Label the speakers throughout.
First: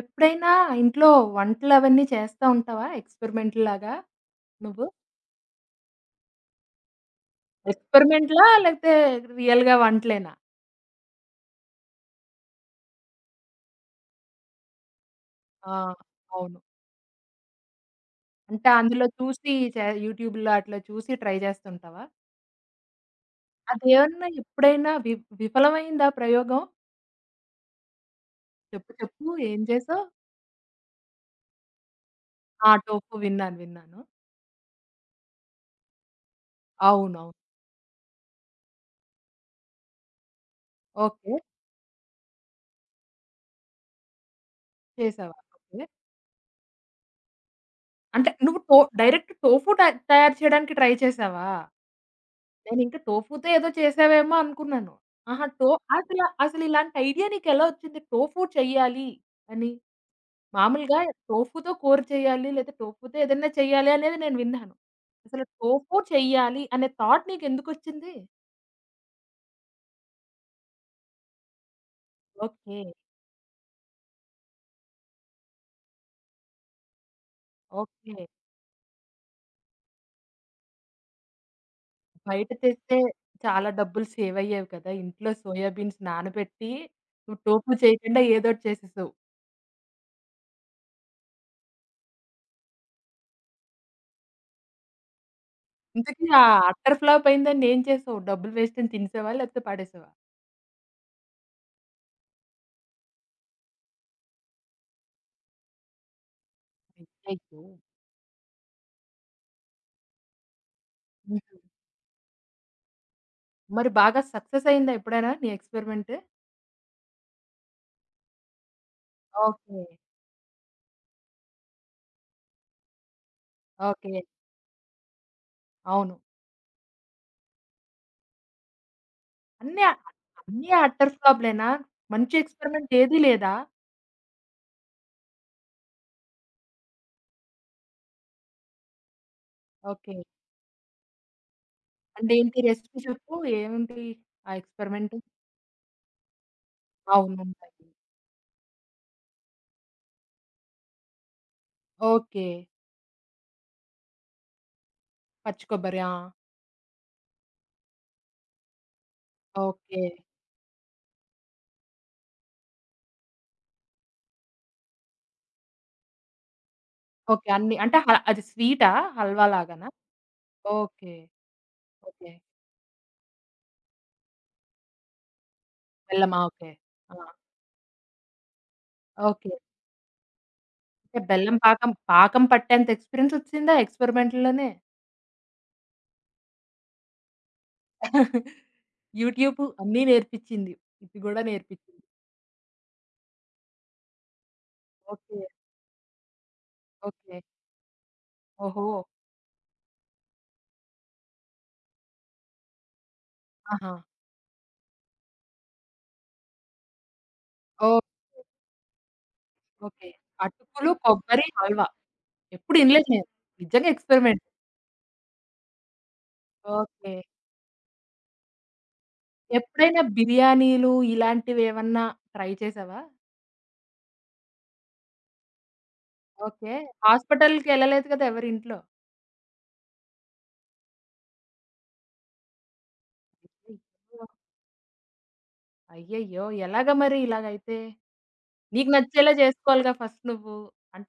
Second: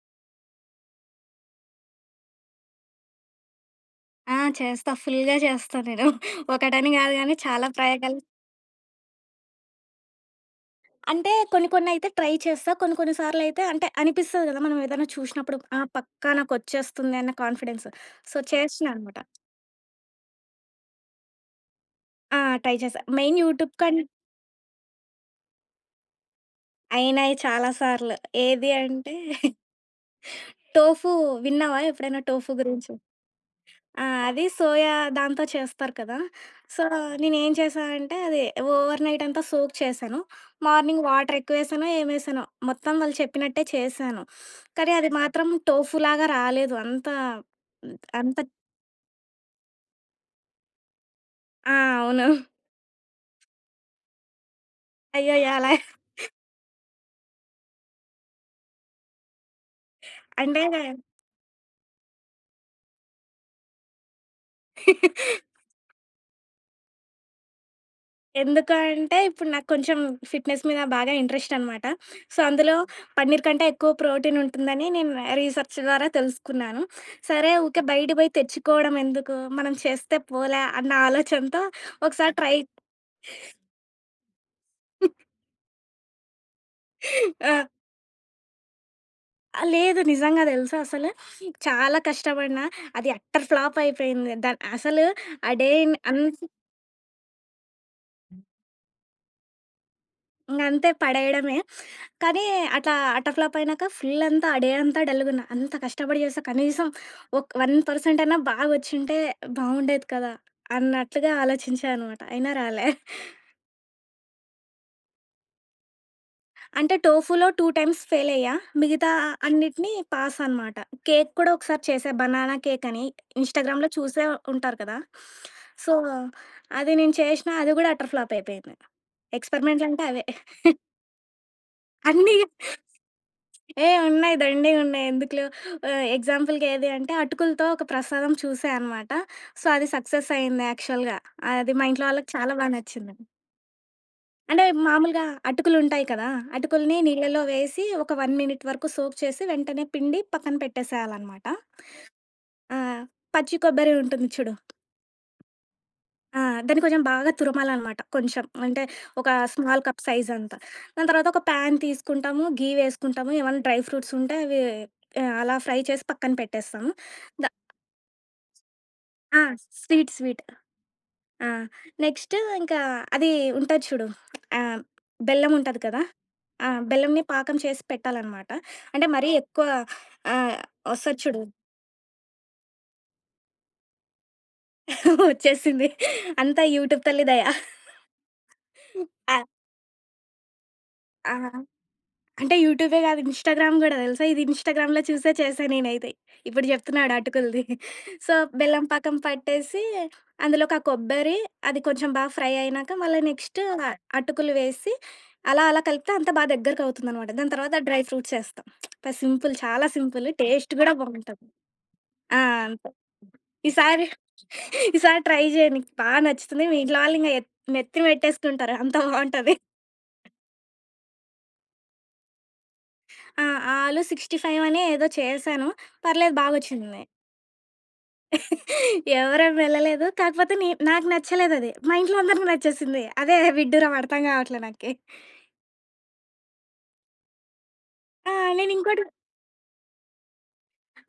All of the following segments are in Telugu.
Speaker 1: ఎప్పుడైనా ఇంట్లో వంటలవన్నీ చేస్తా ఉంటావా? ఎక్స్‌పెరిమెంట్‌లాగా
Speaker 2: ఆ!
Speaker 1: నువ్వు?
Speaker 2: చేస్తా. ఫుల్‌గా చేస్తా నేను. ఒకటని గాదు గానీ చాలా ప్రయోగాలు.
Speaker 1: ఎక్స్‌పెరిమెంట్‌లా లేకపోతే రియల్‌గా వంటలేనా?
Speaker 2: అంటే కొన్నయితే ట్రై చేస్తా. కొన్ని కొన్ని సార్లయితే అంటే అనిపిస్తది గదా! మనం ఏదైనా చూషినప్పుడు
Speaker 1: ఆ!
Speaker 2: ఆ! పక్కా
Speaker 1: అవును.
Speaker 2: నాకొచ్చేస్తుంది అన్న కాన్ఫిడెన్స్. సో,
Speaker 1: అంటే
Speaker 2: చేషినా
Speaker 1: అందులో
Speaker 2: అనమాట.
Speaker 1: చూసి యూట్యూబ్‌లో అట్లా చూసి ట్రై చేస్తుంటావా?
Speaker 2: ఆ! ట్రై చేశా. మెయిన్ యూట్యూబ్ కన్
Speaker 1: అదేమన్నా ఎప్పుడైనా విఫలమైందా ప్రయోగం?
Speaker 2: అయినాయి చాలా సార్లు. ఏది
Speaker 1: చెప్పు
Speaker 2: అంటే
Speaker 1: చెప్పు, ఏం చేసావు?
Speaker 2: టోఫు. విన్నావా ఎప్పుడైనా టోఫు
Speaker 1: ఆ!
Speaker 2: గురించి?
Speaker 1: టోఫు విన్నాను. విన్నాను.
Speaker 2: ఆ! అది సోయా దాంతో చేస్తారు కదా! సో,
Speaker 1: అవునవును.
Speaker 2: నేనేం చేశానంటే అది ఓవర్ నైట్ అంతా సోక్ చేశాను. Morning
Speaker 1: okay.
Speaker 2: వాటర్ ఎక్కువేశానో, ఏమేశానో మొత్తం వాళ్ళు చెప్పినట్టే చేశాను. కానీ అది
Speaker 1: చేసావా?
Speaker 2: మాత్రం
Speaker 1: ఓకే.
Speaker 2: టోఫూలాగా రాలేదు. అంత
Speaker 1: అంటే
Speaker 2: అంత
Speaker 1: నువ్వు టో డైరెక్ట్ టోఫు ట తయారు చేయడానికి ట్రై చేసావా?
Speaker 2: ఆ! అవును.
Speaker 1: నేనింకా టోఫూతో ఏదో చేసావేమో అనుకున్నాను. ఆహా!
Speaker 2: అయ్యయ్యో! అలా
Speaker 1: అసలిలాంటి ఐడియా నీకెలా ఒచ్చింది? టోఫూ చెయ్యాలి అని.
Speaker 2: అంటే
Speaker 1: మామూలుగా టోఫూతో కూర చెయ్యాలి, లేదా టోఫూతో ఏదన్నా చెయ్యాలి అనేది నేను విన్నాను. అసలు టోఫూ చెయ్యాలి అనే థాట్ నీకెందుకొచ్చింది?
Speaker 2: ఎందుకు అంటే, ఇప్పుడు నాకు కొంచెం ఫిట్‌నెస్ మీద బాగా ఇంట్రెస్ట్ అనమాట. సో, అందులో
Speaker 1: ఓకే.
Speaker 2: పన్నీర్ కంటే ఎక్కువ ప్రోటీన్ ఉంటుందని నేను రీసెర్చ్ ద్వారా తెలుసుకున్నాను. సరే ఊకే బయట
Speaker 1: ఓకే.
Speaker 2: పోయి తెచ్చుకోవడం ఎందుకు, మనం చేస్తే పోలే అన్న ఆలోచనతో ఒకసారి
Speaker 1: బయట
Speaker 2: ట్రై.
Speaker 1: తెస్తే చాలా డబ్బులు సేవయ్యేవి కదా! ఇంట్లో సోయా బీన్స్ నానబెట్టి నువ్వు
Speaker 2: ఆ!
Speaker 1: టోఫూ చేయకుండా ఏదోటి చేసేసావు.
Speaker 2: లేదు నిజంగా తెలుసా అసలు చాలా కష్టపడినా అది అట్టర్ ఫ్లాప్ అయిపోయింది. అసలు ఆ డే ఇన్ అన్
Speaker 1: ఇంతకీ ఆ అట్టర్ ఫ్లాప్ అయిందాన్ని ఏం చేసావు? డబ్బులు వేస్ట్ అని తినేసావా? లేకపోతే పడేసావా?
Speaker 2: ఇంగంతే పడేయడమే. కానీ అట్లా అట్టర్ ఫ్లాప్ అయినాక ఫుల్ అంతా ఆ డే అంతా డల్‌గున్నా. అంత కష్టపడి చేస్తే కనీసం
Speaker 1: అయ్యయ్యో!
Speaker 2: 1% అన్నా బాగా వచ్చుంటే బాగుండేది కదా! అన్నట్లుగా ఆలోచించా అనమాట. అయినా రాలే.
Speaker 1: మరి బాగా సక్సెస్ అయిందా ఎప్పుడైనా నీ ఎక్స్‌పెరిమెంట్?
Speaker 2: అంటే టోఫూలో 2 టైమ్స్ ఫెయిల్ అయ్యా. మిగతా
Speaker 1: ఓకే.
Speaker 2: అన్నిటిని పాస్ అనమాట. కేక్ కూడా ఒకసారి చేశా బనానా కేక్ అని. ఇన్‌స్టాగ్రామ్‌లో
Speaker 1: ఓకే.
Speaker 2: చూసే ఉంటారు కదా! సో,
Speaker 1: అవును.
Speaker 2: అది నేను చేసినా అది కూడా అట్టర్ ఫ్లాప్ అయిపోయింది.
Speaker 1: అన్నీ
Speaker 2: ఎక్స్‌పెరిమెంట్‌లంటే అవే.
Speaker 1: అన్నీ అట్టర్ ఫ్లాప్‌లేనా? మంచి
Speaker 2: అన్నీ
Speaker 1: ఎక్స్‌పెరిమెంట్ ఏది లేదా?
Speaker 2: ఏ! ఉన్నాయి. దండిగా ఉన్నాయి. ఎందుకు లేవు. ఎగ్జాంపుల్‌కి ఏది అంటే అటుకులతో ఒక ప్రసాదం చూసా అనమాట. సో, అది
Speaker 1: ఓకే.
Speaker 2: సక్సెస్ అయింది యాక్చువల్‌గా. అది మా ఇంట్లో వాళ్ళకి
Speaker 1: అంటే
Speaker 2: చాలా
Speaker 1: ఏంటి
Speaker 2: బా
Speaker 1: రెసిపీ
Speaker 2: నచ్చింది.
Speaker 1: చెప్పు? ఏముంది ఆ
Speaker 2: అంటే
Speaker 1: ఎక్స్‌పెరిమెంట్?
Speaker 2: మామూలుగా అటుకులుంటాయి కదా! అటుకుల్ని
Speaker 1: అవును.
Speaker 2: నీళ్ళలో
Speaker 1: ఉంటాయి.
Speaker 2: వేసి ఒక 1 మినిట్ వరకు సోక్ చేసి వెంటనే పిండి పక్కన పెట్టేసేయాలనమాట.
Speaker 1: ఓకే.
Speaker 2: ఆ! పచ్చి కొబ్బరి ఉంటుంది చూడు.
Speaker 1: పచ్చి కొబ్బరి. ఆ!
Speaker 2: ఆ! దాన్ని కొంచెం బాగా తురమాలనమాట. కొంచెం అంటే ఒక స్మాల్
Speaker 1: ఓకే.
Speaker 2: కప్ సైజ్ అంతా. దాని తర్వాత ఒక పాన్ తీసుకుంటాము. ఘీ వేసుకుంటాము. ఏమన్నా డ్రై ఫ్రూట్స్ ఉంటే అవి అలా ఫ్రై చేసి పక్కన పెట్టేస్తాము. The
Speaker 1: okay. అన్నీ అంటే హ అది స్వీటా?
Speaker 2: ఆ!
Speaker 1: హల్వా లాగానా?
Speaker 2: Sweet sweet.
Speaker 1: ఓకే.
Speaker 2: ఆ!
Speaker 1: ఓకే.
Speaker 2: నెక్స్ట్ ఇంకా అది ఉంటది చూడు. ఆహ్, బెల్లం ఉంటది కదా!
Speaker 1: బెల్లమా?
Speaker 2: ఆ!
Speaker 1: ఓకే. ఆ!
Speaker 2: బెల్లంని పాకం చేసి పెట్టాలనమాట. అంటే మరీ
Speaker 1: ఓకే.
Speaker 2: ఎక్కువ ఆహ్,
Speaker 1: అంటే
Speaker 2: వస్తది చూడు.
Speaker 1: బెల్లం పాకం, పాకం పట్టేంత ఎక్స్‌పీరియన్స్ వచ్చిందా ఎక్స్‌పెరిమెంట్‌లోనే?
Speaker 2: వచ్చేసింది. అంతా యూట్యూబ్ తల్లి దయ. ఆ!
Speaker 1: యూట్యూబ్ అన్నీ నేర్పిచ్చింది. ఇది
Speaker 2: ఆ!
Speaker 1: గూడా నేర్పిచ్చింది.
Speaker 2: అంటే యూట్యూబే కాదు ఇన్‌స్టాగ్రామ్ గూడా తెలుసా? ఇది ఇన్‌స్టాగ్రామ్‌లో చూసే
Speaker 1: ఓకే.
Speaker 2: చేశా నేనైతే. ఇప్పుడు చెప్తున్నాడు
Speaker 1: ఓకే.
Speaker 2: అటుకులది. సో, బెల్లం
Speaker 1: ఓహో!
Speaker 2: పాకం పట్టేసి అందులోకి ఆ కొబ్బరి, అది కొంచెం బాగా ఫ్రై అయినాక మళ్ళీ నెక్స్ట్
Speaker 1: ఆహా!
Speaker 2: అటుకులు వేసి అలా అలా కలిపితే అంతా బాగా దగ్గరకవుతుందనమాట. దాని తర్వాత డ్రై ఫ్రూట్స్
Speaker 1: ఓకే.
Speaker 2: ఏస్తాం. అబ్బా! సింపుల్ చాలా
Speaker 1: ఓకే.
Speaker 2: సింపుల్. టేస్ట్
Speaker 1: అటుకులు,
Speaker 2: గూడా బావుంటది.
Speaker 1: కొబ్బరి హల్వా.
Speaker 2: ఆ!
Speaker 1: ఎప్పుడు
Speaker 2: అంతే.
Speaker 1: ఇనలేదు నేను. నిజంగా
Speaker 2: ఈసారి
Speaker 1: ఎక్స్‌పెరిమెంట్.
Speaker 2: ఈసారి ట్రై చేయి. నీకు బా నచ్చుతుంది. మీ ఇంట్లో
Speaker 1: ఓకే.
Speaker 2: వాళ్ళు ఇంగ నెత్తిన పెట్టేసుకుంటారు. అంత బావుంటది.
Speaker 1: ఎప్పుడైనా బిర్యానీలు ఇలాంటివేమన్నా ట్రై చేసావా?
Speaker 2: ఆ! ఆలు 65 అని ఏదో చేశాను. పర్లేదు
Speaker 1: ఓకే.
Speaker 2: బాగొచ్చింది.
Speaker 1: హాస్పిటల్‌కెళ్ళలేదు కదా ఎవరింట్లో?
Speaker 2: ఎవరేం వెళ్ళలేదు. కాకపోతే నాకు నచ్చలేదది. మా ఇంట్లో అందరికి నచ్చేసింది. అదే విడ్డూరం అర్థం
Speaker 1: అయ్యో!
Speaker 2: కావట్లే నాకి.
Speaker 1: అయ్యయ్యో! ఎలాగా మరి ఇలాగైతే?
Speaker 2: ఆ!
Speaker 1: నీకు
Speaker 2: నేనింకోటి
Speaker 1: నచ్చేలా చేసుకోవాలిగా ఫస్ట్ నువ్వు.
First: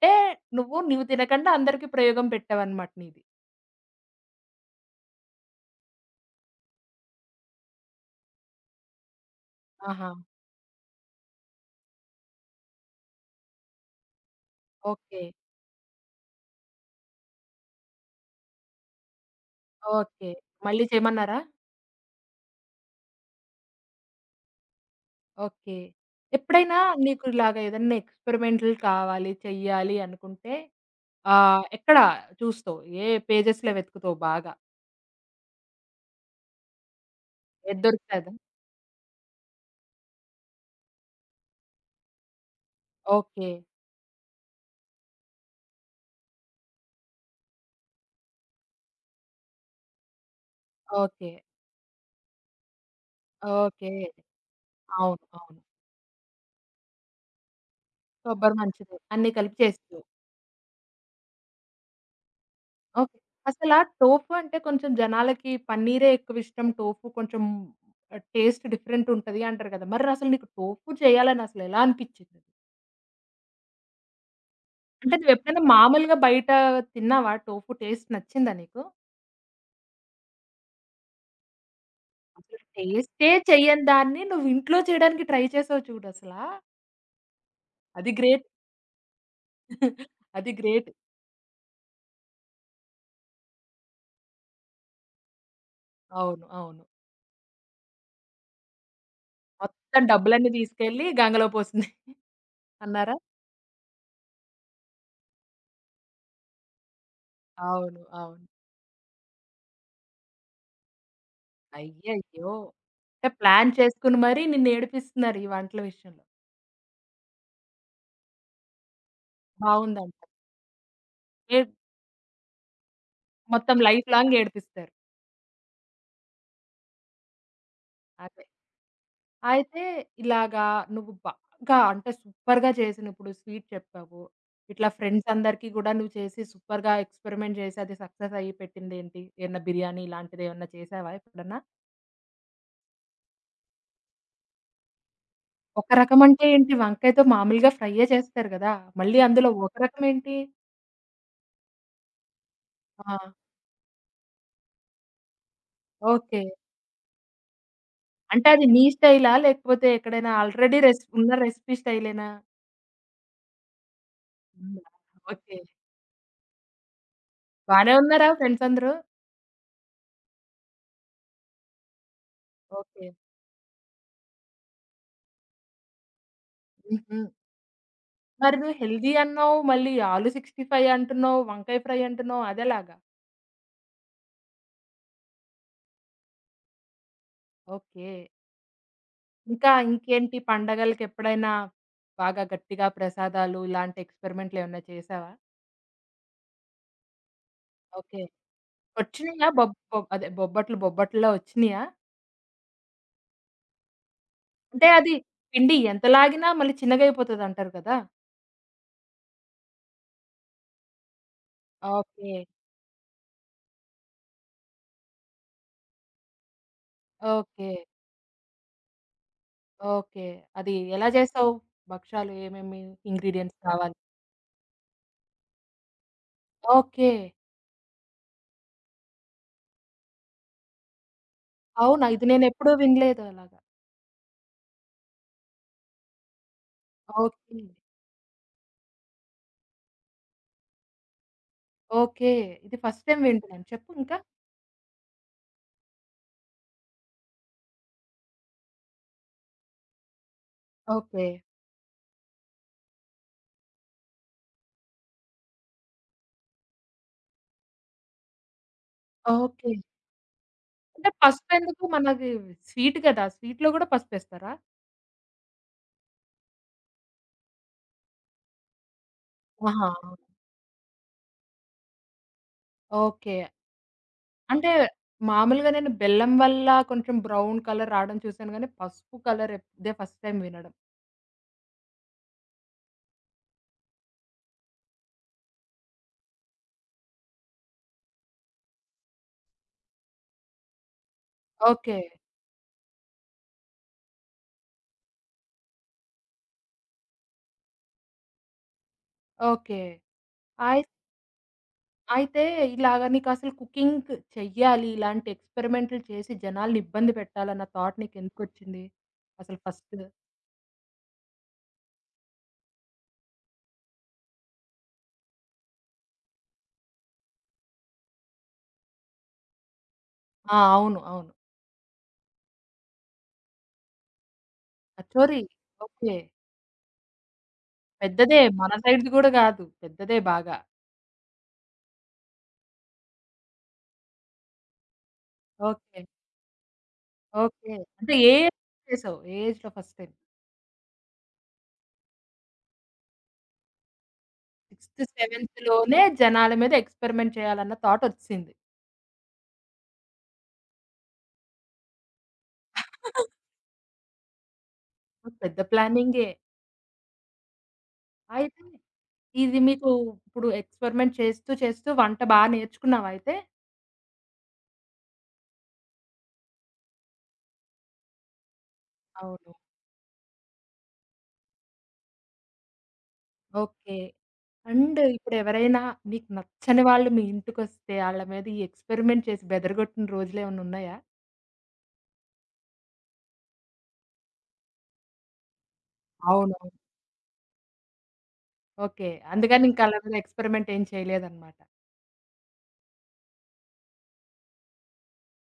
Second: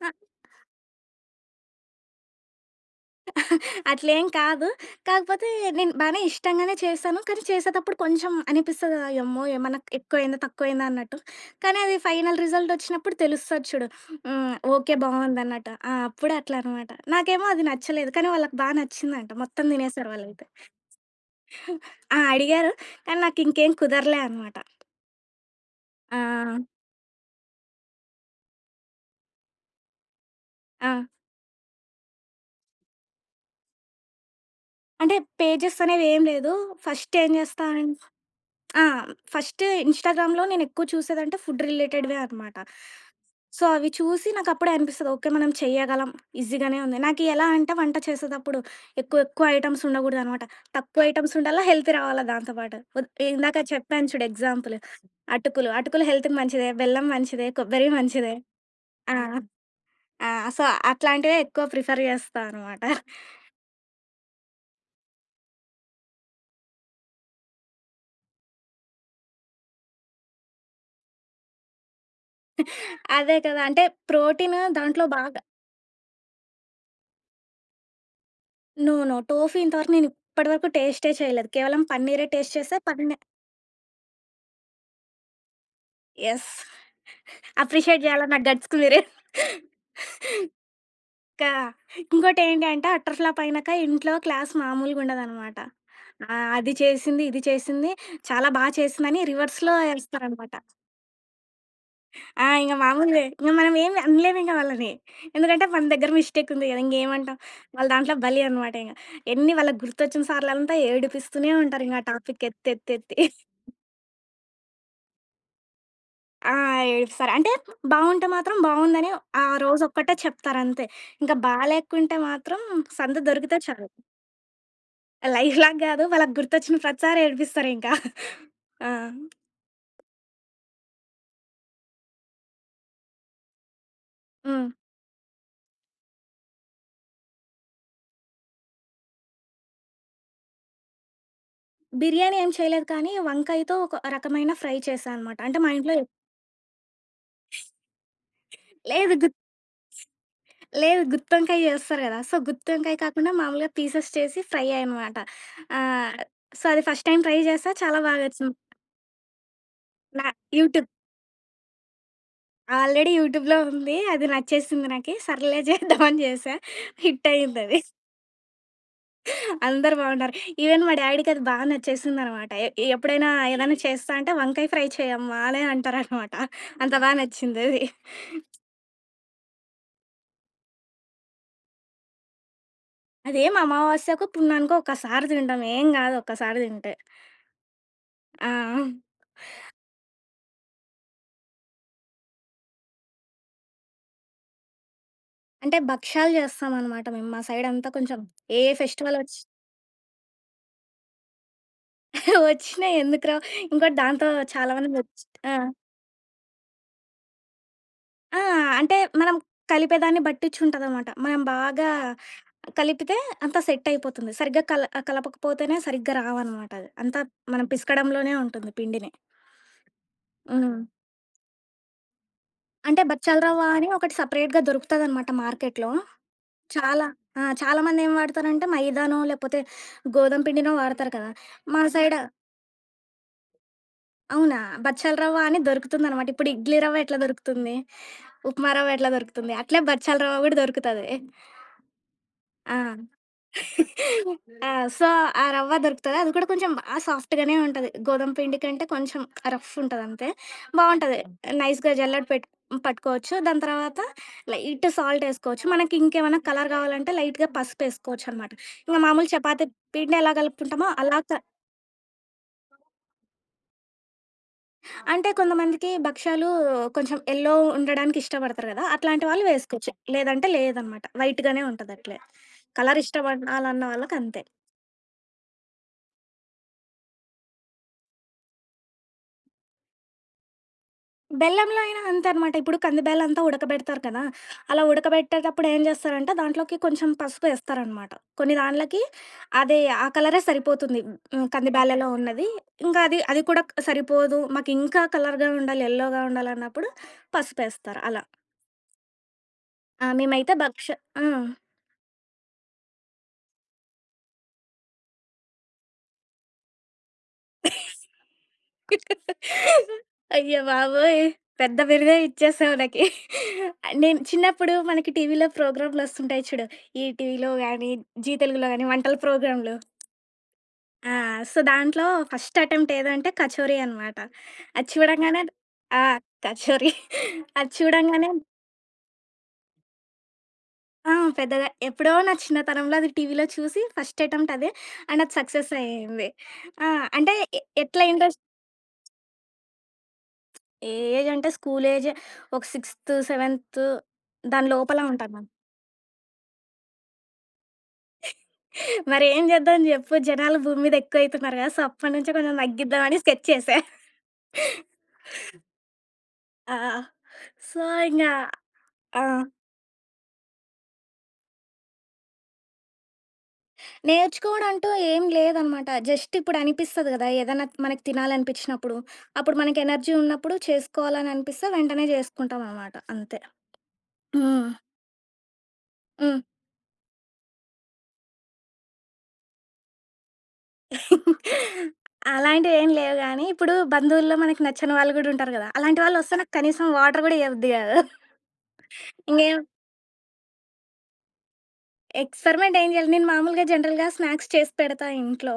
Speaker 2: అ
Speaker 1: నువ్వు తినకుండా అందరికి ప్రయోగం పెట్టావన్నమాట నీది.
Speaker 2: అట్లేం కాదు. కాకపోతే నేను బానే ఇష్టంగానే చేశాను. కానీ చేసేటప్పుడు కొంచెం అనిపిస్తది కదా! యమ్మో! ఏమన్నా
Speaker 1: ఆహా!
Speaker 2: ఎక్కువైందా? తక్కువైందా? అన్నట్టు. కానీ అది ఫైనల్ రిజల్ట్ వచ్చినప్పుడు తెలుస్తది చూడు. హ్మ్. ఓకే.
Speaker 1: ఓకే.
Speaker 2: బావుందన్నట్టు. ఆ! అప్పుడు అట్లా అనమాట. నాకేమో అది నచ్చలేదు. కానీ వాళ్ళకి బా నచ్చిందంట. మొత్తం తినేసారు
Speaker 1: ఓకే.
Speaker 2: వాళ్ళైతే.
Speaker 1: మళ్ళీ చేయమన్నారా?
Speaker 2: ఆ! అడిగారు. కానీ నాకింకేం కుదరలే అనమాట.
Speaker 1: ఓకే.
Speaker 2: ఆ!
Speaker 1: ఎప్పుడైనా నీకు ఇలాగ ఏదన్నా ఎక్స్‌పెరిమెంటల్ కావాలి, చెయ్యాలి అనుకుంటే
Speaker 2: ఆ!
Speaker 1: ఎక్కడ చూస్తావు? ఏ పేజెస్‌లో వెతుకుతావు బాగా?
Speaker 2: అంటే పేజెస్ అనేవేం లేదు. ఫస్ట్ ఏం చేస్తా
Speaker 1: ఏది దొరికితే అదా?
Speaker 2: ఆ! ఫస్ట్ ఇన్‌స్టాగ్రామ్‌లో నేనెక్కువ చూసేదంటే ఫుడ్ రిలేటెడ్‌వే అనమాట.
Speaker 1: ఓకే.
Speaker 2: సో, అవి చూసి నాకప్పుడే అనిపిస్తది. ఓకే. మనం చెయ్యగలం. ఈజీగానే ఉంది. నాకీ ఎలా అంటే వంట చేసేటప్పుడు ఎక్కువ ఎక్కువ ఐటెమ్స్ ఉండకూడదనమాట. తక్కువ
Speaker 1: ఓకే.
Speaker 2: ఐటెమ్స్ ఉండాలా, హెల్తీ రావాలా దాంతో పాటు. ఇందాక
Speaker 1: ఓకే.
Speaker 2: చెప్పాను చూడు ఎగ్జాంపుల్
Speaker 1: అవును. అవును.
Speaker 2: అటుకులు. అటుకులు హెల్త్‌కి మంచిదే, బెల్లం మంచిదే, కొబ్బరి మంచిదే.
Speaker 1: కొబ్బరి మంచిది.
Speaker 2: ఆ!
Speaker 1: అన్నీ కలిపి చేస్తావు.
Speaker 2: ఆ! సో, అట్లాంటివే ఎక్కువ ప్రిఫర్ చేస్తా అనమాట.
Speaker 1: ఓకే. అసలా టోఫు అంటే కొంచెం జనాలకి పన్నీరే ఎక్కువిష్టం. టోఫు కొంచెం టేస్ట్ డిఫరెంట్ ఉంటది అంటారు కదా! మరి అసలు నీకు టోఫు చేయాలని అసలెలా అనిపిచ్చింది?
Speaker 2: అదే కదా! అంటే ప్రోటీన్ దాంట్లో
Speaker 1: అంటే
Speaker 2: బాగా.
Speaker 1: నువ్వెప్పుడైనా మామూలుగా బయట తిన్నావా? టోఫు టేస్ట్ నచ్చిందా నీకు?
Speaker 2: No, no. టోఫీ ఇంతవరకు నేను ఇప్పటివరకు టేస్టే చేయలేదు. కేవలం పన్నీరే టేస్ట్
Speaker 1: అసలు
Speaker 2: చేశా. పన్నీర్.
Speaker 1: టేస్టే చెయ్యని దాన్ని నువ్వు ఇంట్లో చేయడానికి ట్రై చేసావు చూడసలా.
Speaker 2: యెస్. అప్రిషియేట్
Speaker 1: అది
Speaker 2: చేయాలి నా
Speaker 1: గ్రేట్.
Speaker 2: గట్స్‌కి మీరే.
Speaker 1: అది గ్రేట్.
Speaker 2: ఇంకా ఇంకోటేంటంటే అటర్ ఫ్లాప్ అయినాక ఇంట్లో క్లాస్ మామూలుగా ఉండదనమాట. ఆ!
Speaker 1: అవును.
Speaker 2: అది
Speaker 1: అవును.
Speaker 2: చేసింది, ఇది చేసింది, చాలా బా చేసిందని రివర్స్‌లో
Speaker 1: మొత్తం డబ్బులన్నీ
Speaker 2: ఏస్తారనమాట.
Speaker 1: తీసుకెళ్ళి గంగలో పోసింది
Speaker 2: ఆ! ఇంగ
Speaker 1: అన్నారా?
Speaker 2: మామూలులే. ఇంగ మనం ఏమి అనలేమింక వాళ్ళని. ఎందుకంటే మన దగ్గర మిస్టేక్ ఉంది గదా! ఇంగేమంటాం. వాళ్ళు
Speaker 1: అవును.
Speaker 2: దాంట్లో బలి
Speaker 1: అవును.
Speaker 2: అనమాట ఇంగ. ఎన్ని వాళ్ళకి గుర్తొచ్చిన సార్లంతా ఏడిపిస్తూనే ఉంటారింగ ఆ టాపిక్
Speaker 1: అయ్యయ్యో!
Speaker 2: ఎత్తెత్తెత్తి.
Speaker 1: అంటే ప్లాన్ చేసుకొని మరీ నిన్నేడిపిస్తున్నారు ఈ వంటల విషయంలో.
Speaker 2: ఆ! ఏడుస్తారు. అంటే బావుంటే మాత్రం బావుందని ఆ రోజొక్కటే
Speaker 1: బావుందంట.
Speaker 2: చెప్తారంతే. ఇంక
Speaker 1: ఏ
Speaker 2: బాలేకుంటే మాత్రం సందు దొరికితే
Speaker 1: మొత్తం
Speaker 2: చాలు.
Speaker 1: లైఫ్ లాంగ్ ఏడిపిస్తారు.
Speaker 2: లైఫ్ లాంగ్ గాదు, వాళ్ళకి గుర్తొచ్చిన ప్రతిసారి ఏడిపిస్తారింకా.
Speaker 1: అదే.
Speaker 2: ఆ!
Speaker 1: అయితే ఇలాగా నువ్వు బాగా అంటే సూపర్‌గా చేసినవు. ఇప్పుడు స్వీట్ చెప్పావు.
Speaker 2: హ్మ్.
Speaker 1: ఇట్లా ఫ్రెండ్స్ అందరికీ గూడా నువ్వు చేసి సూపర్‌గా ఎక్స్‌పెరిమెంట్ చేసి అది సక్సెస్ అయ్యి పెట్టిందేంటి? ఏమన్నా బిర్యానీ ఇలాంటిదేమన్నా చేసావా ఎప్పుడన్నా?
Speaker 2: బిర్యానీ ఏం చేయలేదు కానీ వంకాయతో ఒక రకమైన ఫ్రై చేశా అనమాట. అంటే మా
Speaker 1: ఒక
Speaker 2: ఇంట్లో.
Speaker 1: రకం అంటే ఏంటి? వంకాయతో మామూలుగా ఫ్రైయే చేస్తారు గదా! మళ్ళీ
Speaker 2: లేదు.
Speaker 1: అందులో ఒక రకం ఏంటి?
Speaker 2: లేదు. గుత్తి వంకాయ జేస్తారు గదా! సో, గుత్తి వంకాయ
Speaker 1: ఆ!
Speaker 2: కాకుండా మామూలుగా పీసెస్ చేసి ఫ్రై అనమాట. ఆహ్,
Speaker 1: ఓకే.
Speaker 2: సో, అది ఫస్ట్ టైమ్ ట్రై చేశా. చాలా
Speaker 1: అంటే
Speaker 2: బాగొచ్చింది.
Speaker 1: అది నీ స్టైలా? లేకపోతే
Speaker 2: నా
Speaker 1: ఎక్కడైనా ఆల్రెడీ
Speaker 2: యూట్యూబ్
Speaker 1: ఉన్న రెసిపీ స్టైలేనా?
Speaker 2: ఆల్రెడీ యూట్యూబ్‌లో ఉంది. అది
Speaker 1: ఉందా?
Speaker 2: నచ్చేసింది నాకి.
Speaker 1: ఓకే.
Speaker 2: సర్లే చేద్దామని చేశా. హిట్ అయిందది.
Speaker 1: బానే ఉన్నారా ఫ్రెండ్స్ అందరూ?
Speaker 2: అందరూ బాగున్నారు. ఈవెన్ మా డ్యాడీకి అది బాగా నచ్చేసిందనమాట.
Speaker 1: ఓకే.
Speaker 2: ఎప్పుడైనా ఏదైనా చేస్తా అంటే వంకాయ ఫ్రై చేయమ్మా అనే అంటారనమాట. అంత బాగా
Speaker 1: హుహు.
Speaker 2: నచ్చిందది.
Speaker 1: మరి నువ్వు హెల్తీ అన్నావు. మళ్ళీ ఆలు 65 అంటున్నావు. వంకాయ ఫ్రై అంటున్నావు. అదెలాగా?
Speaker 2: అదేం అమావాస్యకో, పుణ్యానికో ఒక్కసారి తింటాం. ఏం గాదు ఒక్కసారి తింటే.
Speaker 1: ఓకే.
Speaker 2: ఆ!
Speaker 1: ఇంకా ఇంకేంటి పండగలకెప్పుడైనా బాగా గట్టిగా ప్రసాదాలు ఇలాంటి ఎక్స్‌పెరిమెంట్‌లేమన్నా చేశావా?
Speaker 2: అంటే భక్షాలు చేస్తామనమాట మేము. మా సైడ్ అంతా
Speaker 1: ఓకే.
Speaker 2: కొంచెం ఏ ఫెస్టివల్ వచ్చి
Speaker 1: వచ్చినియా? బొబ్ బొబ్ అదే బొబ్బట్లా వచ్చినియా?
Speaker 2: వచ్చినా, ఎందుకురావు. ఇంకోటి దాంతో చాలా
Speaker 1: అంటే
Speaker 2: మంది
Speaker 1: అది
Speaker 2: వచ్చి ఆ!
Speaker 1: పిండి ఎంత లాగినా మళ్ళీ చిన్నగయిపోతదంటారు కదా!
Speaker 2: ఆ! అంటే మనం కలిపేదాన్ని బట్టించుంటదనమాట. మనం బాగా
Speaker 1: ఓకే.
Speaker 2: కలిపితే అంతా సెట్ అయిపోతుంది. సరిగ్గా కల కలపకపోతేనే సరిగ్గా రావనమాట అది. అంతా మనం
Speaker 1: ఓకే.
Speaker 2: పిసకడంలోనే ఉంటుంది పిండిని.
Speaker 1: ఓకే. అది
Speaker 2: హ్మ్.
Speaker 1: ఎలా చేసావు? భక్షాలు ఏమేమి
Speaker 2: అంటే బచ్చాల
Speaker 1: ఇంగ్రీడియెంట్స్
Speaker 2: రవ్వ అని
Speaker 1: కావాలి?
Speaker 2: ఒకటి సెపరేట్‌గా దొరుకుతదనమాట మార్కెట్‌లో. చాలా
Speaker 1: ఓకే.
Speaker 2: ఆ! చాలా మంది ఏం వాడతారంటే మైదానో లేకపోతే గోధుమ పిండినో వాడతారు కదా! మా
Speaker 1: అవునా?
Speaker 2: సైడ్
Speaker 1: ఇది నేనెప్పుడూ వినలేదు అలాగా.
Speaker 2: అవునా? బచ్చాల రవ్వ అని దొరుకుతుందనమాట. ఇప్పుడు ఇడ్లీ రవ్వ ఎట్లా
Speaker 1: ఓకే.
Speaker 2: దొరుకుతుంది? ఉప్మా రవ్వ ఎట్లా దొరుకుతుంది? అట్లే బచ్చాల రవ్వ గూడా దొరుకుతది.
Speaker 1: ఓకే. ఇది
Speaker 2: ఆ!
Speaker 1: ఫస్ట్ టైమ్ వింటున్నాను. చెప్పు ఇంకా?
Speaker 2: ఆ! సో, ఆ రవ్వ దొరుకుతది. అది కూడా కొంచెం బా సాఫ్ట్‌గానే ఉంటది. గోధుమ పిండి కంటే కొంచెం రఫ్ ఉంటదంతే. బావుంటది.
Speaker 1: ఓకే.
Speaker 2: హ్మ్. నైస్‌గా జల్లెడ పెట్ పట్టుకోవచ్చు. దాని తర్వాత లైట్ సాల్టేసుకోవచ్చు. మనకి ఇంకేమైనా కలర్ గావాలంటే లైట్‌గా పసుపేసుకోవచ్చనమాట. ఇంక మామూలు చపాతీ
Speaker 1: ఓకే.
Speaker 2: పిండి ఎలా కలుపుకుంటామో
Speaker 1: అంటే
Speaker 2: అలా
Speaker 1: పసుపెందుకు? మనది స్వీట్ గదా! స్వీట్‌లో గూడా పసుపేస్తారా?
Speaker 2: అంటే కొంతమందికి భక్ష్యాలు కొంచెం యెల్లో ఉండడానికి ఇష్టపడతారు గదా! అట్లాంటి వాళ్ళు
Speaker 1: ఆహా!
Speaker 2: వేసుకోవచ్చు.
Speaker 1: అవును.
Speaker 2: లేదంటే లేదనమాట. వైట్‌గానే ఉంటదట్లే. Colour
Speaker 1: okay.
Speaker 2: ఇష్టపడాలన్న వాళ్ళకంతే.
Speaker 1: అంటే మామూలుగా నేను బెల్లం వల్ల కొంచెం బ్రౌన్ కలర్ రావడం చూసాను గానీ, పసుపు కలర్ ఇదే ఫస్ట్ టైమ్ వినడం.
Speaker 2: బెల్లంలో అయినా అంతే అనమాట. ఇప్పుడు కంది బెల్లంతో ఉడకబెడతారు కదా! అలా ఉడకబెట్టేటప్పుడు ఏం జేస్తారంటే దాంట్లోకి కొంచెం పసుపు యేస్తారనమాట. కొన్ని దాండ్లకి అదే ఆ కలరే సరిపోతుంది. హ్మ్. కంది
Speaker 1: ఓకే.
Speaker 2: బ్యాళ్ళలో ఉన్నది. ఇంకా అది అది కూడా సరిపోదు. మాకింకా కలర్‌గా ఉండాలి, యెల్లోగా ఉండాలన్నప్పుడు పసుపేస్తారు అలా.
Speaker 1: ఓకే.
Speaker 2: ఆ! మేమైతే
Speaker 1: అయి
Speaker 2: భక్ష ఆ!
Speaker 1: అయితే ఇలాగ నీకసలు కుకింగ్ చెయ్యాలి, ఇలాంటి ఎక్స్‌పెరిమెంట్‌లు చేసి జనాల్ని ఇబ్బంది పెట్టాలన్న థాట్ నీకెందుకొచ్చింది? అసలు ఫస్ట్.
Speaker 2: అయ్య బాబోయ్! పెద్ద బిరుదే ఇచ్చేసావు నాకి. నేను చిన్నప్పుడు మనకి టీవీలో ప్రోగ్రామ్‌లొస్తుంటాయి చూడు. ఈ టీవీలో గాని, జీ తెలుగులో గాని వంటల ప్రోగ్రామ్‌లు.
Speaker 1: ఆ! అవును.
Speaker 2: ఆ!
Speaker 1: అవును.
Speaker 2: సో, దాంట్లో ఫస్ట్ అటెంప్ట్ ఏదంటే కచోరీ అనమాట. అది
Speaker 1: కచోరి.
Speaker 2: చూడంగానే ఆ!
Speaker 1: ఓకే.
Speaker 2: కచోరీ. అది చూడంగానే
Speaker 1: పెద్దదే. మన సైడ్‌ది గూడా గాదు. పెద్దదే బాగా.
Speaker 2: ఆ! పెద్దగా ఎప్పుడో నా చిన్నతనంలో అది టీవీలో చూసి ఫస్ట్ అటెంప్ట్ అదే. అండ్ అది సక్సెస్
Speaker 1: ఓకే.
Speaker 2: అయింది. ఆ! అంటే ఎ
Speaker 1: ఓకే.
Speaker 2: ఎట్లా
Speaker 1: అంటే ఏ
Speaker 2: ఇంట్రెస్ట్.
Speaker 1: ఏజ్‌లో చేసావు? ఏ ఏజ్‌లో ఫస్ట్ టైమ్?
Speaker 2: ఏజ్ అంటే స్కూల్ ఏజే. ఒక సిక్స్త్, సెవెంత్ దాని లోపల
Speaker 1: 6,
Speaker 2: ఉంటాను
Speaker 1: 7
Speaker 2: నేను.
Speaker 1: లోనే జనాల మీద ఎక్స్‌పెరిమెంట్ చేయాలన్న థాట్ ఒచ్చేసింది.
Speaker 2: మరేం చేద్దాం జెప్పు? జనాలు భూమి మీద ఎక్కువైతున్నారు గదా! సో, అప్పటినుంచే కొంచెం తగ్గిద్దామని స్కెచ్ చేశా.
Speaker 1: పెద్ద ప్లానింగే.
Speaker 2: ఆ! సో, ఇంగ.
Speaker 1: అయితే
Speaker 2: ఆ!
Speaker 1: ఇది మీకు ఇప్పుడు ఎక్స్‌పెరిమెంట్ చేస్తూ, చేస్తూ వంట బా నేర్చుకున్నావయితే?
Speaker 2: నేర్చుకోవడం అంటూ ఏం లేదనమాట. జస్ట్ ఇప్పుడు అనిపిస్తది గదా! ఏదన్నా మనకి తినాలనిపించినప్పుడు,
Speaker 1: అవును.
Speaker 2: అప్పుడు మనకి ఎనర్జీ ఉన్నప్పుడు చేసుకోవాలని అనిపిస్తే వెంటనే చేసుకుంటామనమాట అంతే.
Speaker 1: ఓకే.
Speaker 2: హ్మ్.
Speaker 1: అండ్ ఇప్పుడెవరైనా నీకు
Speaker 2: హ్మ్.
Speaker 1: నచ్చని వాళ్ళు మీ ఇంటికొస్తే ఆళ్ళ మీద ఈ ఎక్స్‌పెరిమెంట్ చేసి బెదరగొట్టిన రోజులేమన్నున్నాయా?
Speaker 2: అలాంటివేం లేవు గానీ, ఇప్పుడు బంధువుల్లో మనకి నచ్చని వాళ్ళు గూడా ఉంటారు గదా! అలాంటి వాళ్ళొస్తే నాకు
Speaker 1: అవునవును.
Speaker 2: కనీసం వాటర్ గూడా ఇయ్యబుద్ధి గాదు.
Speaker 1: ఓకే.
Speaker 2: ఇంగేం
Speaker 1: అందుకని ఇంక ఆళ్ళ మీద ఎక్స్‌పెరిమెంట్ ఏం చేయలేదనమాట.
Speaker 2: ఎక్స్‌పెరిమెంట్ ఏం చేయాలి? నేను మామూలుగా జనరల్‌గా స్నాక్స్ చేసి పెడతా ఇంట్లో.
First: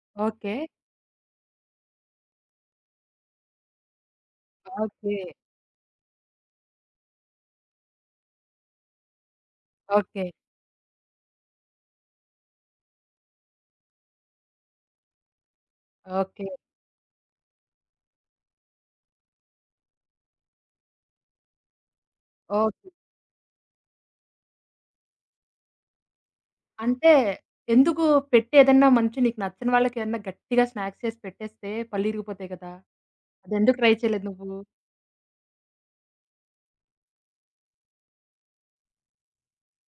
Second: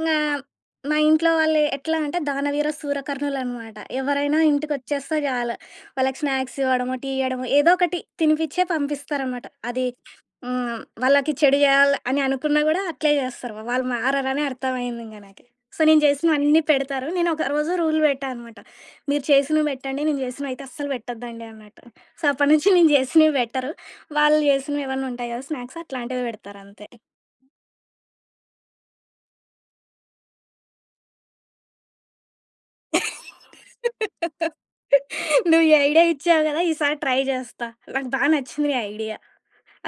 Speaker 2: ఇంగా
Speaker 1: ఓకే.
Speaker 2: మా ఇంట్లో వాళ్ళు ఎట్లా అంటే దానవీర సూరకర్ణులనమాట. ఎవరైనా
Speaker 1: ఓకే.
Speaker 2: ఇంటికొచ్చేస్తే చాలు. వాళ్ళకి స్నాక్స్ ఇవ్వడమో, టీ ఇయ్యడమో ఏదో ఒకటి తినిపిచ్చే పంపిస్తారనమాట. అది
Speaker 1: ఓకే.
Speaker 2: హ్మ్. వాళ్ళకి చెడు చేయాలి అని అనుకున్నా గూడా అట్లే చేస్తారు. వాళ్ళు మారరని అర్థమయిందింక నాకు. సో, నేను
Speaker 1: ఓకే.
Speaker 2: చేసినవన్నీ పెడతారు. నేను ఒకరోజు రూల్ పెట్టా అనమాట. మీరు చేసినవి పెట్టండి. నేను చేసినవయితే అస్సలు పెట్టొద్దండి అన్నట్టు. సో, అప్పటి నుంచి
Speaker 1: ఓకే.
Speaker 2: నేను చేసినవి పెట్టరు. వాళ్ళు జేసినవేవన్నా ఉంటాయి గదా! స్నాక్స్ అట్లాంటివే బెడతారంతే.
Speaker 1: అంటే ఎందుకు పెట్టేదన్నా మంచి నీకు నచ్చని వాళ్ళకేమన్నా గట్టిగా స్నాక్స్ చేసి పెట్టేస్తే పళ్ళిరిగిపోతాయి కదా! అదెందుకు ట్రై చేయలేదు నువ్వు?
Speaker 2: నువ్వు ఈ ఐడియా ఇచ్చావు గదా! ఈసారి ట్రై జేస్తా. నాకు బా నచ్చింది నీ ఐడియా.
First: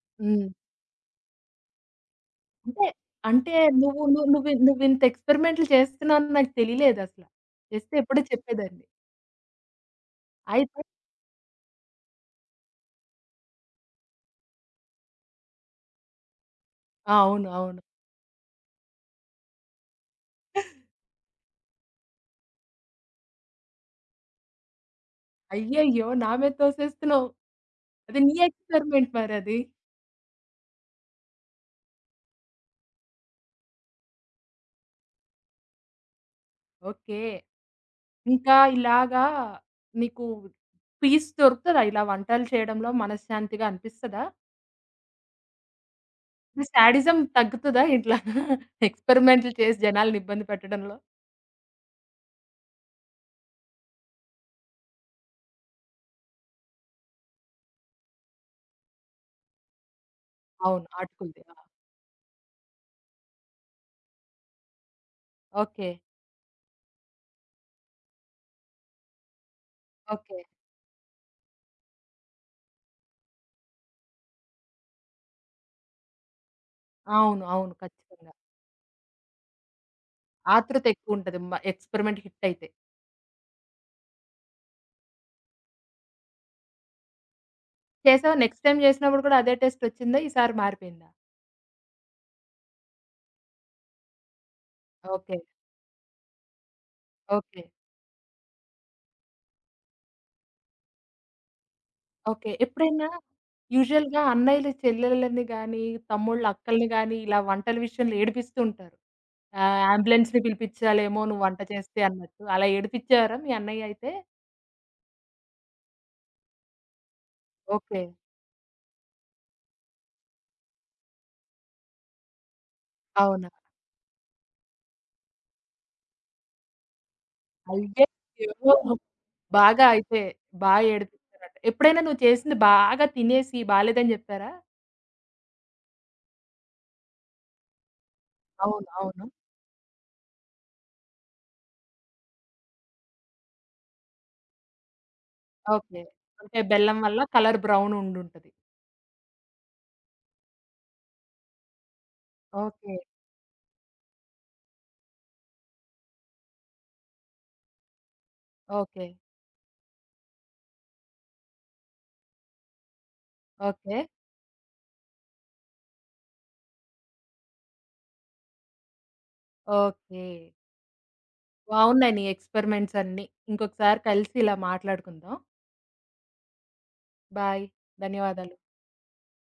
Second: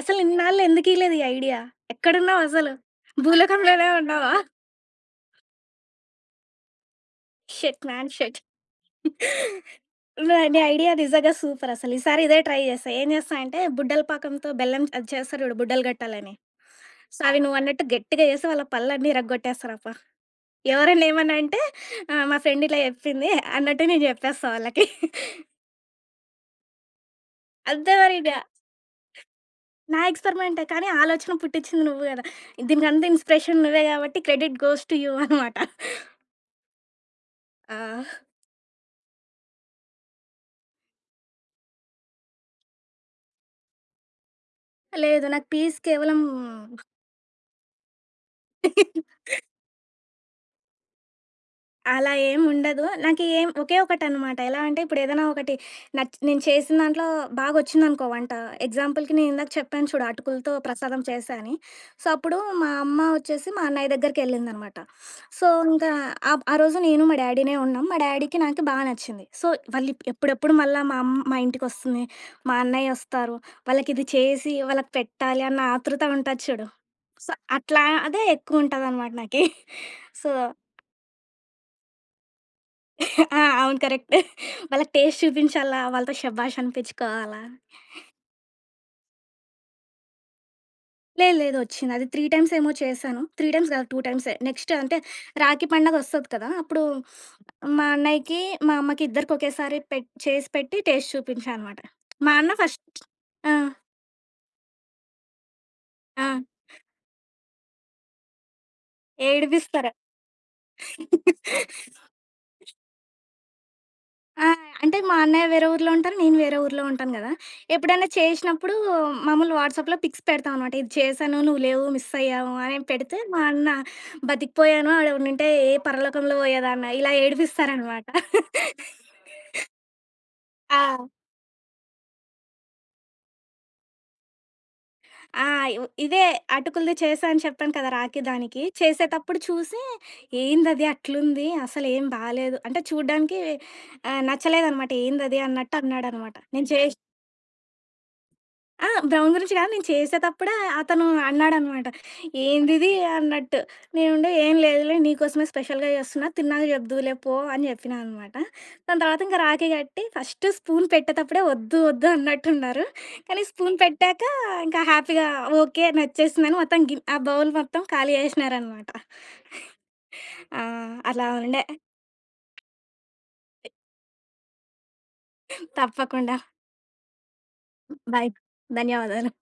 Speaker 2: అసలు
Speaker 1: హ్మ్.
Speaker 2: ఇన్నాళ్ళు ఎందుకియలేదు ఈ ఐడియా? ఎక్కడున్నావసలు?
Speaker 1: అంటే, అంటే
Speaker 2: భూలోకంలోనే
Speaker 1: నువ్వు నువ్వు
Speaker 2: ఉన్నావా?
Speaker 1: నువ్వు నువ్వింత ఎక్స్‌పెరిమెంట్‌లు చేస్తున్నావు అని నాకు తెలియలేదసల.
Speaker 2: షిట్
Speaker 1: చేస్తే
Speaker 2: మ్యాన్
Speaker 1: ఎప్పుడో
Speaker 2: షిట్.
Speaker 1: చెప్పేదాన్ని.
Speaker 2: నీ
Speaker 1: అయితే
Speaker 2: ఐడియా నిజంగా సూపరసలు. ఈసారి ఇదే ట్రై జేస్తా. ఏం జేస్తా అంటే బుడ్డల పాకంతో బెల్లం అది చేస్తారు జూడు బుడ్డలు గట్టాలని.
Speaker 1: ఆ!
Speaker 2: సో, అవి
Speaker 1: అవును. అవును.
Speaker 2: నువ్వన్నట్టు గట్టిగా జేసి వాళ్ళ పళ్ళన్నీ ఇరగ్గొట్టేస్తారప్పుడు. ఎవరైనా ఏమన్నా అంటే మా ఫ్రెండ్ ఇలా చెప్పింది అన్నట్టు నేను జెప్పేస్తా వాళ్ళకి.
Speaker 1: అయ్యయ్యో! నా మీద తోసేస్తున్నావు.
Speaker 2: అంతే
Speaker 1: అది
Speaker 2: మరిగ.
Speaker 1: నీ ఎక్స్‌పెరిమెంట్ మరది.
Speaker 2: నా ఎక్స్‌పెరిమెంటే కానీ ఆలోచన పుట్టిచ్చింది నువ్వు గదా! దీనికంతా ఇన్‌స్పిరేషన్ నువ్వే గాబట్టి క్రెడిట్ గోస్ టు యూ అనమాట.
Speaker 1: ఓకే.
Speaker 2: ఆ!
Speaker 1: ఇంకా ఇలాగా నీకు పీస్ దొరుకుతదా? ఇలా వంటలు చేయడంలో మనశ్శాంతిగా అనిపిస్తదా?
Speaker 2: లేదు నాకు పీస్ కేవలం.
Speaker 1: మీ శాడిజం తగ్గుతదా ఇట్లా ఎక్స్‌పెరిమెంట్‌లు చేసి జనాల్ని ఇబ్బంది పెట్టడంలో?
Speaker 2: అలా ఏముండదు. నాకు ఏం ఒకే ఒకటనమాట. ఎలా అంటే ఇప్పుడేదైనా ఒకటి నేను చేసిన దాంట్లో బాగొచ్చిందనుకో వంట. ఎగ్జాంపుల్‌కి నేను ఇందాక చెప్పాను చూడు అటుకులతో
Speaker 1: అవును.
Speaker 2: ప్రసాదం చేశా
Speaker 1: ఆటుకులది.
Speaker 2: అని.
Speaker 1: ఆ!
Speaker 2: సో, అప్పుడు మా అమ్మ వచ్చేసి మా అన్నయ్య దగ్గరికెళ్ళిందనమాట. So,
Speaker 1: okay.
Speaker 2: ఇంకా ఆ రోజు నేను మా డ్యాడీనే ఉన్నాం. మా డ్యాడీకి నాకు బా నచ్చింది. So,
Speaker 1: okay.
Speaker 2: ఎప్పుడెప్పుడు మళ్ళా మా ఇంటికొస్తుంది, మా అన్నయ్యొస్తారు, వాళ్ళకిది చేసి వాళ్ళకి పెట్టాలి అన్న ఆతృత ఉంటది చూడు. సో,
Speaker 1: అవును. అవును.
Speaker 2: అట్లా అదే
Speaker 1: ఖచ్చితంగా.
Speaker 2: ఎక్కువుంటదనమాట నాకి. సో,
Speaker 1: ఆతృత ఎక్కువుంటది. ఎక్స్‌పెరిమెంట్ హిట్ అయితే.
Speaker 2: ఆ! అవును. కరెక్టే. వాళ్ళకి టేస్ట్ చూపించాలా, వాళ్ళతో షబాష్ అనిపించుకోవాలా.
Speaker 1: చేసావా? నెక్స్ట్ టైమ్ చేసినప్పుడు కూడా అదే టేస్ట్ వచ్చిందా? ఈసారి మారిపోయిందా?
Speaker 2: లేదు లేదు వచ్చింది. అది 3 టైమ్స్ ఏమో చేశాను. 3 టైమ్స్ కాదు 2 టైమ్సే. నెక్స్ట్ అంటే
Speaker 1: ఓకే.
Speaker 2: రాఖీ పండగొస్తది కదా! అప్పుడు
Speaker 1: ఓకే.
Speaker 2: మా అన్నయ్యకి, మా అమ్మకి ఇద్దరికి ఒకేసారి చేసి పెట్టి టేస్ట్ చూపించా అనమాట. మా
Speaker 1: ఓకే.
Speaker 2: అన్న ఫస్ట్.
Speaker 1: ఎప్పుడైనా
Speaker 2: ఆ!
Speaker 1: యూజువల్‌గా అన్నయ్యలు చెల్లెళ్ళని గాని,
Speaker 2: ఆ!
Speaker 1: తమ్ముళ్ళు అక్కల్ని గాని ఇలా వంటల విషయంలో ఏడిపిస్తూ ఉంటారు. ఆ!
Speaker 2: ఏడిపిస్తారు.
Speaker 1: అంబులెన్స్‌ని పిలిపించాలేమో నువ్వు వంట చేస్తే అన్నట్టు. అలా ఏడిపించారా మీ అన్నయ్య అయితే?
Speaker 2: ఆ! అంటే మా అన్నయ్య వేరే ఊర్లో ఉంటారు. నేను వేరే ఊర్లో ఉంటాను గదా!
Speaker 1: ఓకే.
Speaker 2: ఎప్పుడైనా చేసినప్పుడు మామూలు వాట్సాప్‌లో పిక్స్ పెడతాం అనమాట. ఇది చేశాను, నువ్వు లేవు, మిస్ అయ్యావు అని పెడితే మా
Speaker 1: అవునా?
Speaker 2: అన్న బతికిపోయాను ఆడు ఉండుంటే ఏ పరలోకంలో పోయేదాన్న ఇలా ఏడిపిస్తారనమాట.
Speaker 1: అయ్యయ్యో! బాగా అయితే
Speaker 2: ఆ!
Speaker 1: బాగా ఏడిపించారట. ఎప్పుడైనా నువ్వు చేసింది బాగా తినేసి బాలేదని జెప్పారా?
Speaker 2: ఆ! ఇదే అటుకులది చేశా అని చెప్పాను కదా! రాఖీ దానికి.
Speaker 1: అవును. అవును.
Speaker 2: చేసేటప్పుడు చూసి ఏందది అట్లుంది అసలేం బాలేదు. అంటే చూడ్డానికి నచ్చలేదనమాట. ఏందది అన్నట్టు
Speaker 1: ఓకే.
Speaker 2: అన్నాడనమాట.
Speaker 1: అంటే
Speaker 2: నేను చేసి
Speaker 1: బెల్లం వల్ల కలర్ బ్రౌన్ ఉండుంటది.
Speaker 2: ఆ! బ్రౌన్ గురించి కాదు. నేను చేసేతప్పుడే అతను అన్నాడనమాట. "ఏందిది?"
Speaker 1: ఓకే.
Speaker 2: అన్నట్టు. నేనుండి "ఏం లేదులే నీకోసమే స్పెషల్‌గా చేస్తున్నా. తిన్నాక చెప్దువులే పో" అని జెప్పినా అనమాట. దాని
Speaker 1: ఓకే.
Speaker 2: తర్వాత ఇంక రాఖీ కట్టి ఫస్ట్ స్పూన్ పెట్టేతప్పుడే వద్దు, వద్దు అన్నట్టున్నారు. కానీ స్పూన్
Speaker 1: ఓకే.
Speaker 2: పెట్టాక ఇంకా హ్యాపీగా ఓకే నచ్చేసిందని మొత్తం గిన్ ఆ బౌల్ మొత్తం ఖాళీ చేసినారనమాట.
Speaker 1: ఓకే.
Speaker 2: ఆ! అలా ఉండే
Speaker 1: బావున్నాయి నీ ఎక్స్‌పెరిమెంట్స్ అన్నీ. ఇంకొకసారి కలిసి ఇలా మాట్లాడుకుందాం.
Speaker 2: తప్పకుండా.
Speaker 1: బాయ్.
Speaker 2: బాయ్.
Speaker 1: ధన్యవాదాలు.
Speaker 2: ధన్యవాదాలు.